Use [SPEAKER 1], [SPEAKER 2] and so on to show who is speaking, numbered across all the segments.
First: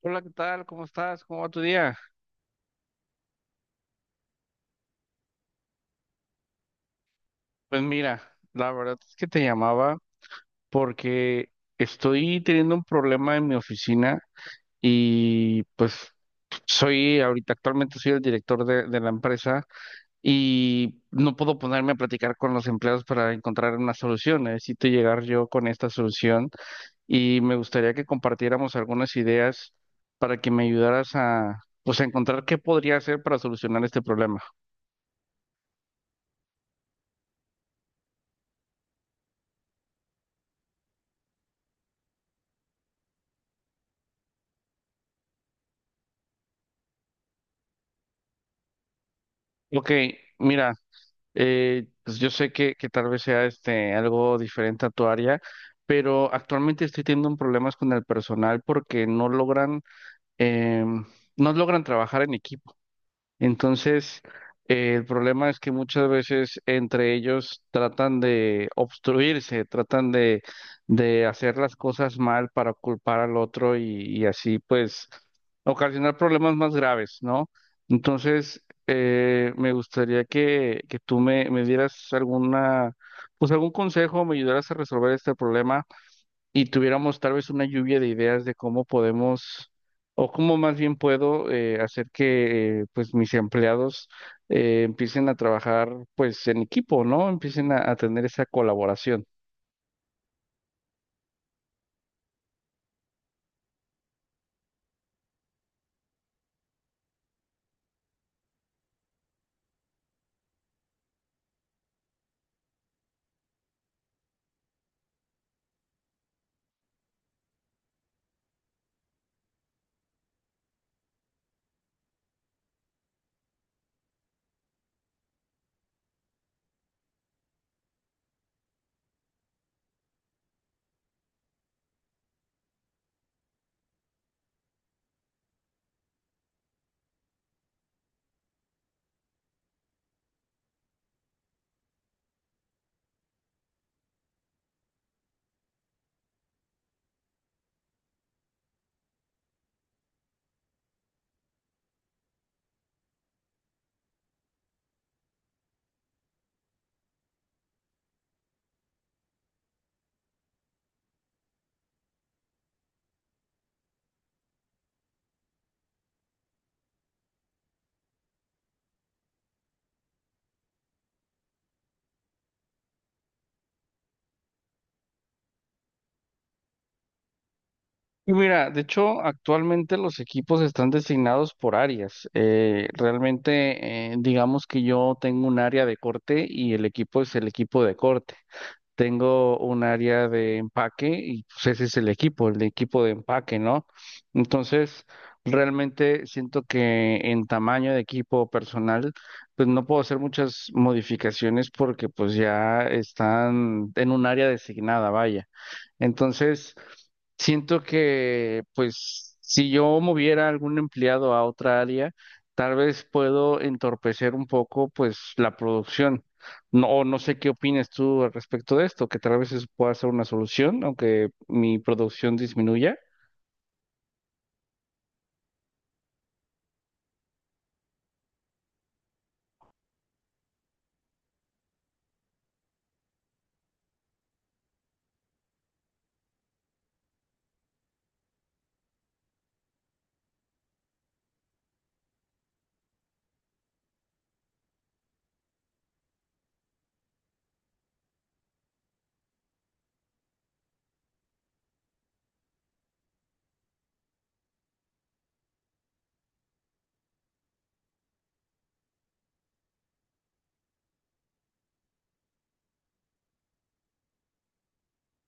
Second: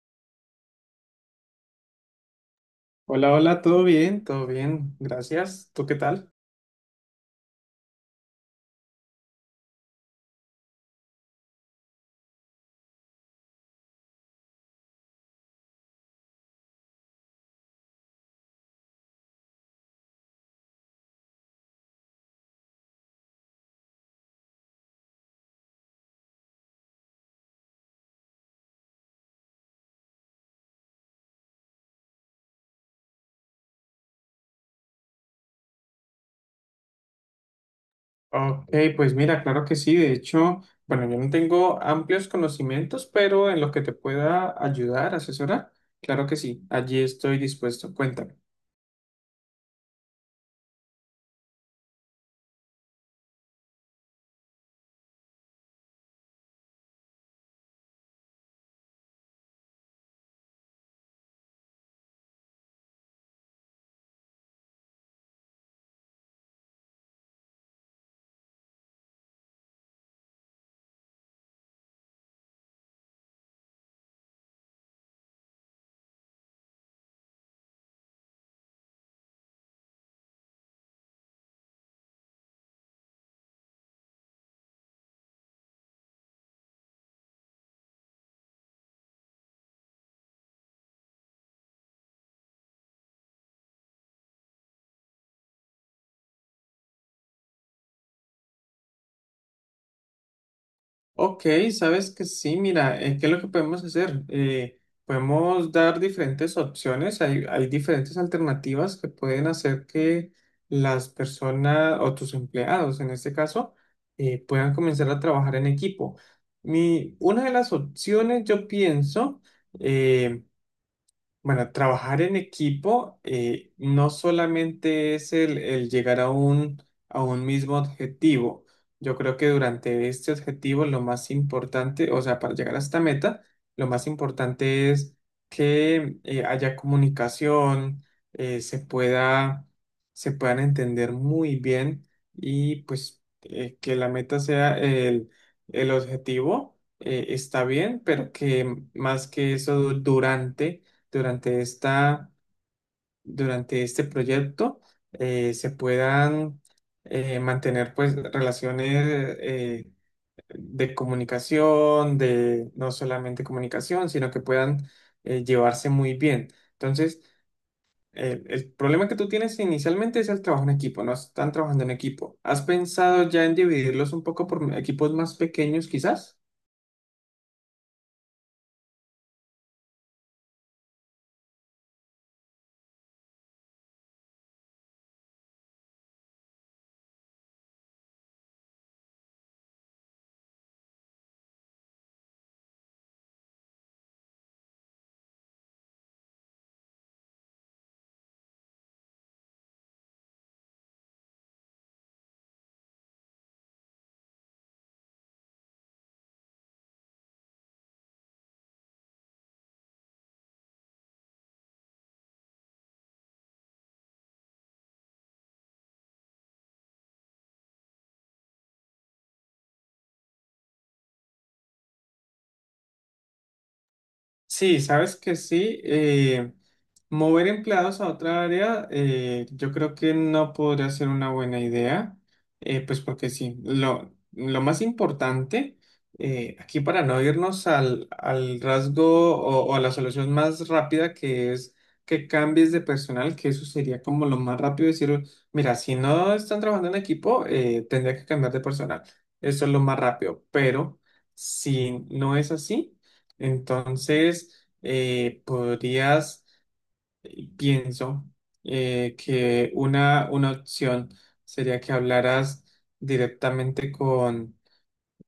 [SPEAKER 1] Hola, ¿qué tal? ¿Cómo estás? ¿Cómo va tu día?
[SPEAKER 2] Hola, hola, todo bien, gracias. ¿Tú qué tal?
[SPEAKER 1] Pues mira, la verdad es que te llamaba porque estoy teniendo un problema en mi oficina y pues soy ahorita actualmente soy el director de la empresa y no puedo ponerme a platicar con los empleados para encontrar una solución. Necesito llegar yo con esta solución y me gustaría que compartiéramos algunas ideas para que me ayudaras a, pues, a encontrar qué podría hacer para solucionar este problema.
[SPEAKER 2] Ok, pues mira, claro que sí. De hecho, bueno, yo no tengo amplios conocimientos, pero en lo que te pueda ayudar, asesorar, claro que sí, allí estoy dispuesto. Cuéntame.
[SPEAKER 1] Ok, mira. Pues yo sé que tal vez sea este algo diferente a tu área, pero actualmente estoy teniendo un problemas con el personal porque no logran, em, no logran trabajar en equipo. Entonces, el problema es que muchas veces entre ellos tratan de obstruirse, tratan de hacer las cosas mal para culpar al otro y así pues ocasionar problemas más graves, ¿no? Entonces, me gustaría que tú me dieras alguna, pues algún consejo, me ayudaras a resolver este problema y tuviéramos tal vez una lluvia de ideas de cómo podemos, o cómo más bien puedo hacer que pues mis empleados empiecen a trabajar pues en equipo, ¿no? Empiecen a tener esa colaboración.
[SPEAKER 2] Ok, sabes que sí, mira, ¿qué es lo que podemos hacer? Podemos dar diferentes opciones, hay diferentes alternativas que pueden hacer que las personas o tus empleados, en este caso, puedan comenzar a trabajar en equipo. Una de las opciones, yo pienso, eh, bueno, trabajar en equipo no solamente es el llegar a un mismo objetivo. Yo creo que durante este objetivo lo más importante, o sea, para llegar a esta meta, lo más importante es que haya comunicación, eh, se pueda, se puedan entender muy bien y pues que la meta sea el objetivo, está bien, pero que más que eso durante esta, durante este proyecto se puedan mantener pues relaciones de comunicación, de no solamente comunicación, sino que puedan llevarse muy bien. Entonces, el problema que tú tienes inicialmente es el trabajo en equipo, no están trabajando en equipo. ¿Has pensado ya en dividirlos un poco por equipos más pequeños quizás?
[SPEAKER 1] Y mira, de hecho, actualmente los equipos están designados por áreas. Realmente, digamos que yo tengo un área de corte y el equipo es el equipo de corte. Tengo un área de empaque y pues ese es el equipo, el de equipo de empaque, ¿no? Entonces, realmente siento que en tamaño de equipo personal, pues no puedo hacer muchas modificaciones porque pues ya están en un área designada, vaya. Entonces, siento que, pues, si yo moviera algún empleado a otra área, tal vez puedo entorpecer un poco, pues, la producción. No, o no sé qué opinas tú al respecto de esto, que tal vez eso pueda ser una solución, aunque mi producción disminuya.
[SPEAKER 2] Sí, sabes que sí. Mover empleados a otra área, yo creo que no podría ser una buena idea, pues porque sí, lo más importante, aquí para no irnos al rasgo o a la solución más rápida que es que cambies de personal, que eso sería como lo más rápido, decir, mira, si no están trabajando en equipo, tendría que cambiar de personal. Eso es lo más rápido, pero si no es así entonces, eh, pienso, que una opción sería que hablaras directamente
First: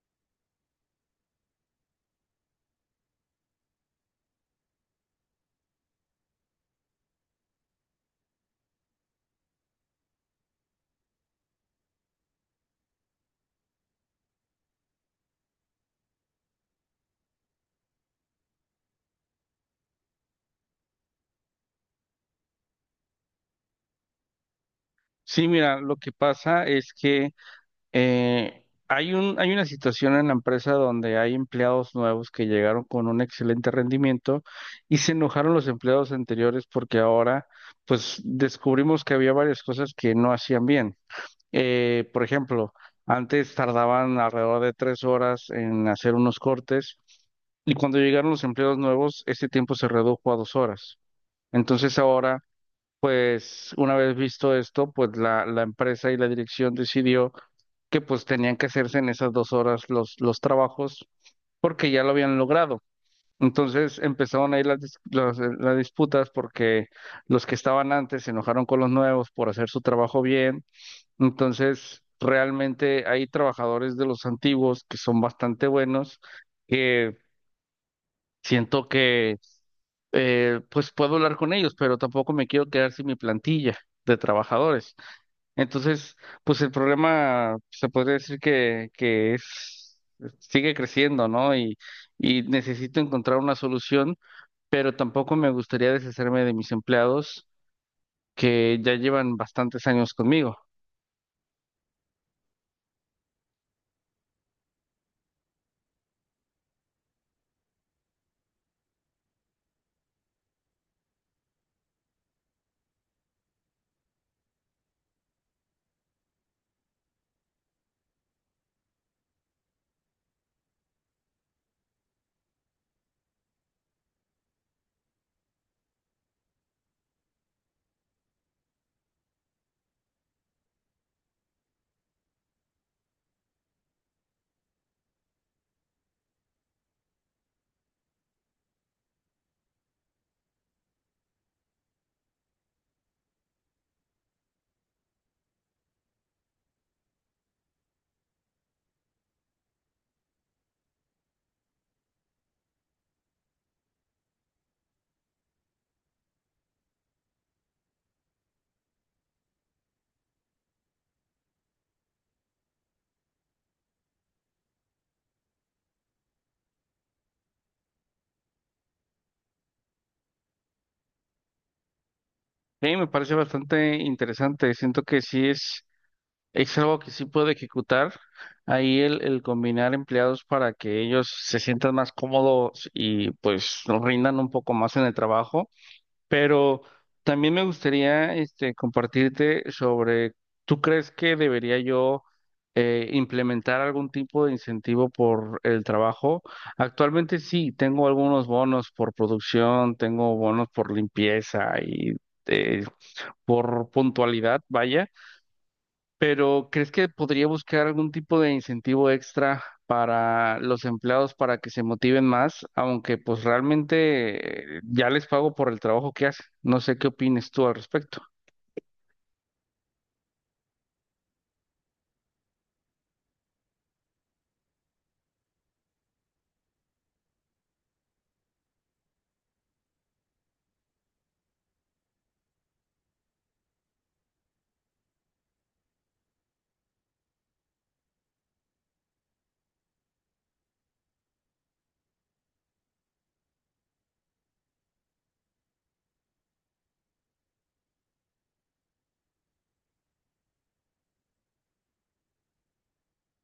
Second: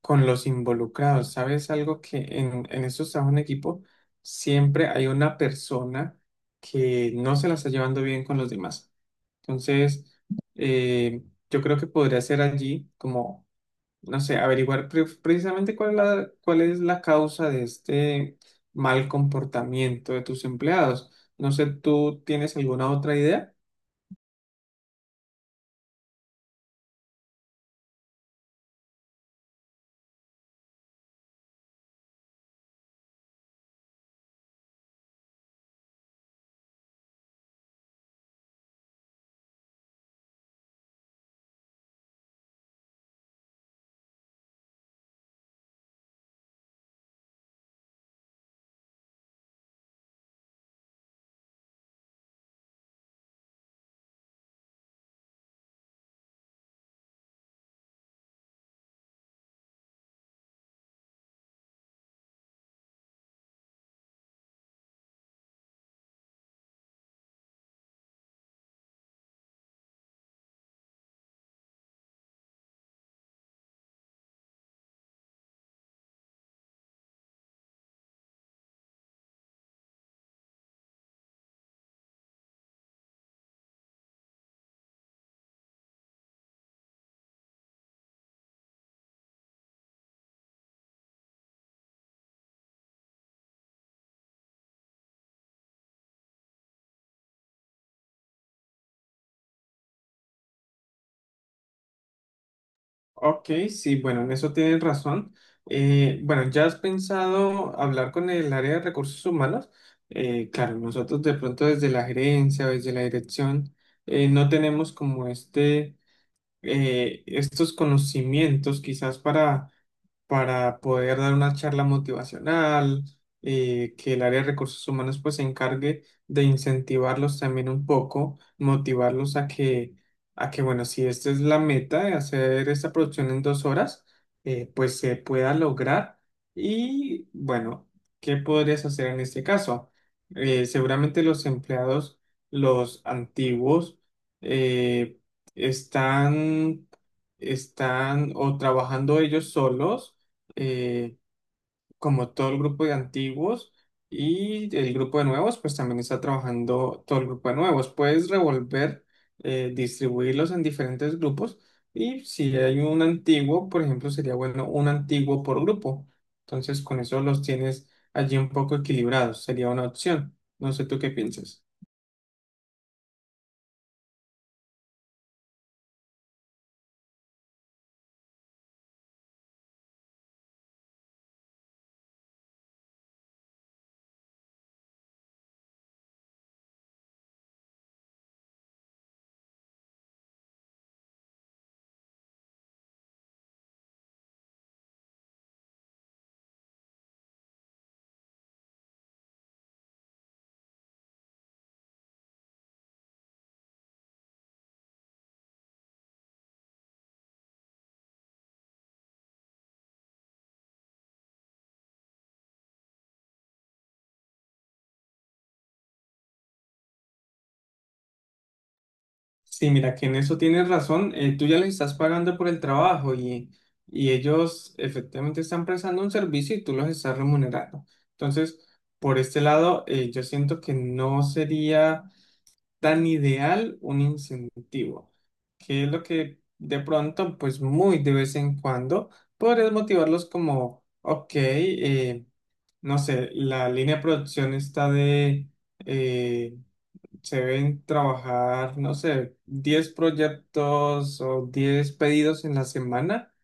[SPEAKER 2] con los involucrados. ¿Sabes algo que en estos trabajos en equipo siempre hay una persona que no se la está llevando bien con los demás? Entonces, eh, yo creo que podría ser allí como no sé, averiguar precisamente cuál es la causa de este mal comportamiento de tus empleados. No sé, ¿tú tienes alguna otra idea?
[SPEAKER 1] Sí, mira, lo que pasa es que hay un, hay una situación en la empresa donde hay empleados nuevos que llegaron con un excelente rendimiento y se enojaron los empleados anteriores porque ahora, pues, descubrimos que había varias cosas que no hacían bien. Por ejemplo, antes tardaban alrededor de 3 horas en hacer unos cortes. Y cuando llegaron los empleados nuevos, ese tiempo se redujo a 2 horas. Entonces ahora, pues, una vez visto esto, pues la empresa y la dirección decidió que pues tenían que hacerse en esas 2 horas los trabajos porque ya lo habían logrado. Entonces empezaron ahí las, las disputas porque los que estaban antes se enojaron con los nuevos por hacer su trabajo bien. Entonces realmente hay trabajadores de los antiguos que son bastante buenos, que siento que pues puedo hablar con ellos, pero tampoco me quiero quedar sin mi plantilla de trabajadores. Entonces, pues el problema pues, se podría decir que es, sigue creciendo, ¿no? Y necesito encontrar una solución, pero tampoco me gustaría deshacerme de mis empleados que ya llevan bastantes años conmigo.
[SPEAKER 2] Ok, sí, bueno, en eso tienes razón. Bueno, ¿ya has pensado hablar con el área de recursos humanos? Claro, nosotros de pronto desde la gerencia, desde la dirección, no tenemos como este... estos conocimientos quizás para poder dar una charla motivacional, que el área de recursos humanos pues se encargue de incentivarlos también un poco, motivarlos a que bueno, si esta es la meta de hacer esta producción en 2 horas, pues se pueda lograr. Y bueno, ¿qué podrías hacer en este caso? Seguramente los empleados, los antiguos, eh, están, están o trabajando ellos solos, eh, como todo el grupo de antiguos, y el grupo de nuevos, pues también está trabajando todo el grupo de nuevos. Puedes revolver, distribuirlos en diferentes grupos, y si hay un antiguo, por ejemplo, sería bueno un antiguo por grupo. Entonces, con eso los tienes allí un poco equilibrados, sería una opción. No sé tú qué piensas.
[SPEAKER 1] A mí me parece bastante interesante, siento que sí es algo que sí puedo ejecutar. Ahí el combinar empleados para que ellos se sientan más cómodos y pues nos rindan un poco más en el trabajo. Pero también me gustaría este, compartirte sobre, ¿tú crees que debería yo implementar algún tipo de incentivo por el trabajo? Actualmente sí, tengo algunos bonos por producción, tengo bonos por limpieza y eh, por puntualidad, vaya. Pero ¿crees que podría buscar algún tipo de incentivo extra para los empleados para que se motiven más? Aunque pues realmente ya les pago por el trabajo que hacen. No sé qué opines tú al respecto.
[SPEAKER 2] Sí, mira, que en eso tienes razón. Tú ya les estás pagando por el trabajo y ellos efectivamente están prestando un servicio y tú los estás remunerando. Entonces, por este lado, yo siento que no sería tan ideal un incentivo, que es lo que de pronto, pues muy de vez en cuando, podrías motivarlos como, ok, no sé, la línea de producción está de... eh, se deben trabajar, no sé, 10 proyectos o 10 pedidos en la semana.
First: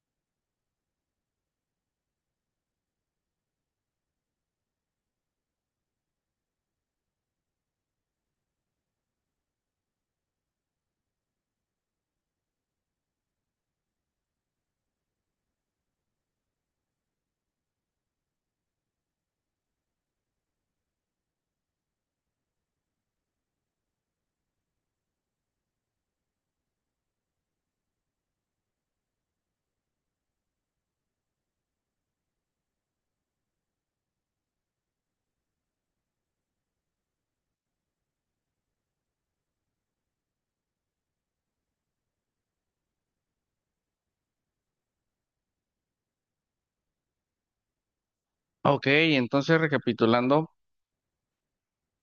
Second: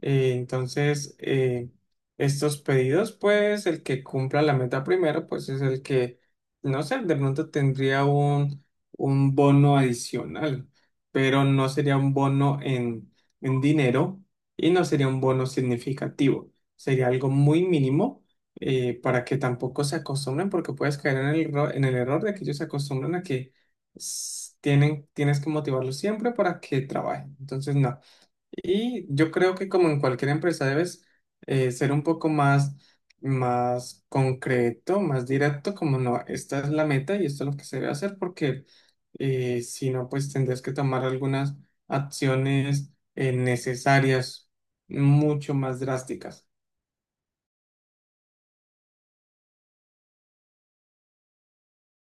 [SPEAKER 2] Entonces, estos pedidos, pues el que cumpla la meta primero, pues es el que, no sé, de pronto tendría un bono adicional, pero no sería un bono en dinero y no sería un bono significativo. Sería algo muy mínimo para que tampoco se acostumbren, porque puedes caer en el, en el error de que ellos se acostumbran a que tienes que motivarlos siempre para que trabajen. Entonces, no. Y yo creo que como en cualquier empresa debes ser un poco más, más concreto, más directo, como no, esta es la meta y esto es lo que se debe hacer, porque si no, pues tendrás que tomar algunas acciones necesarias, mucho más drásticas.
[SPEAKER 1] Ok, entonces recapitulando,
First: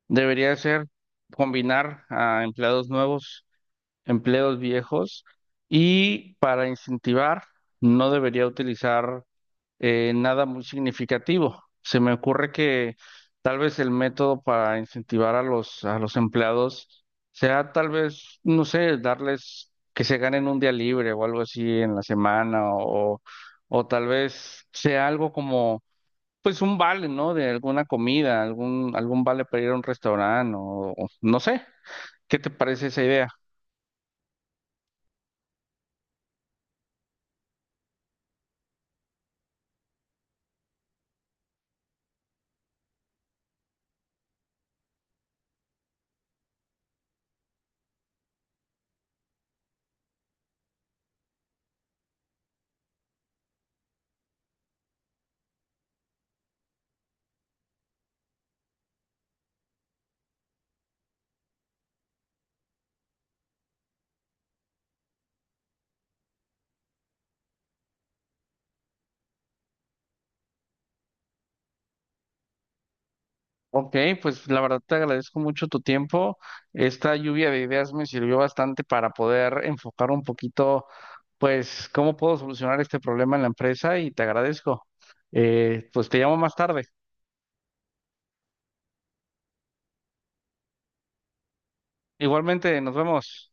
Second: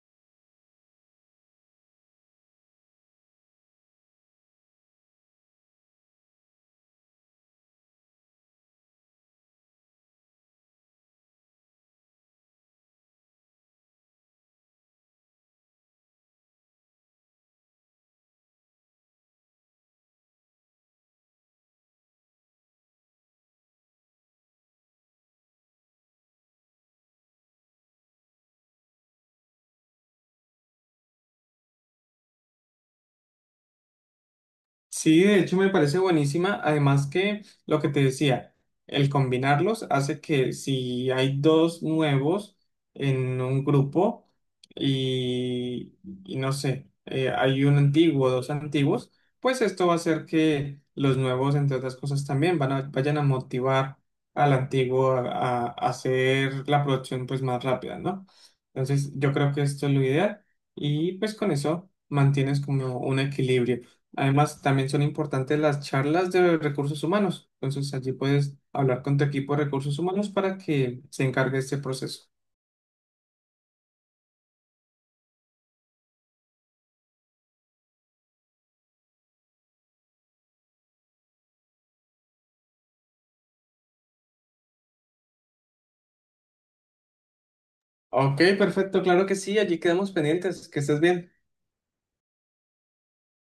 [SPEAKER 1] debería ser combinar a empleados nuevos, empleos viejos y para incentivar no debería utilizar nada muy significativo. Se me ocurre que tal vez el método para incentivar a los empleados sea tal vez, no sé, darles que se ganen un día libre o algo así en la semana o tal vez sea algo como, pues un vale, ¿no? De alguna comida, algún vale para ir a un restaurante o no sé. ¿Qué te parece esa idea?
[SPEAKER 2] Sí, de hecho me parece buenísima. Además que lo que te decía, el combinarlos hace que si hay 2 nuevos en un grupo y, y no sé, hay un antiguo, 2 antiguos, pues esto va a hacer que los nuevos, entre otras cosas, también vayan a motivar al antiguo a hacer la producción pues más rápida, ¿no? Entonces yo creo que esto es lo ideal y pues con eso mantienes como un equilibrio. Además, también son importantes las charlas de recursos humanos. Entonces, allí puedes hablar con tu equipo de recursos humanos para que se encargue este proceso.
[SPEAKER 1] Ok, pues la verdad te agradezco mucho tu tiempo. Esta lluvia de ideas me sirvió bastante para poder enfocar un poquito, pues, cómo puedo solucionar este problema en la empresa y te agradezco. Pues te llamo más tarde.
[SPEAKER 2] Ok, perfecto, claro que sí, allí quedamos pendientes. Que estés bien.
[SPEAKER 1] Igualmente, nos vemos.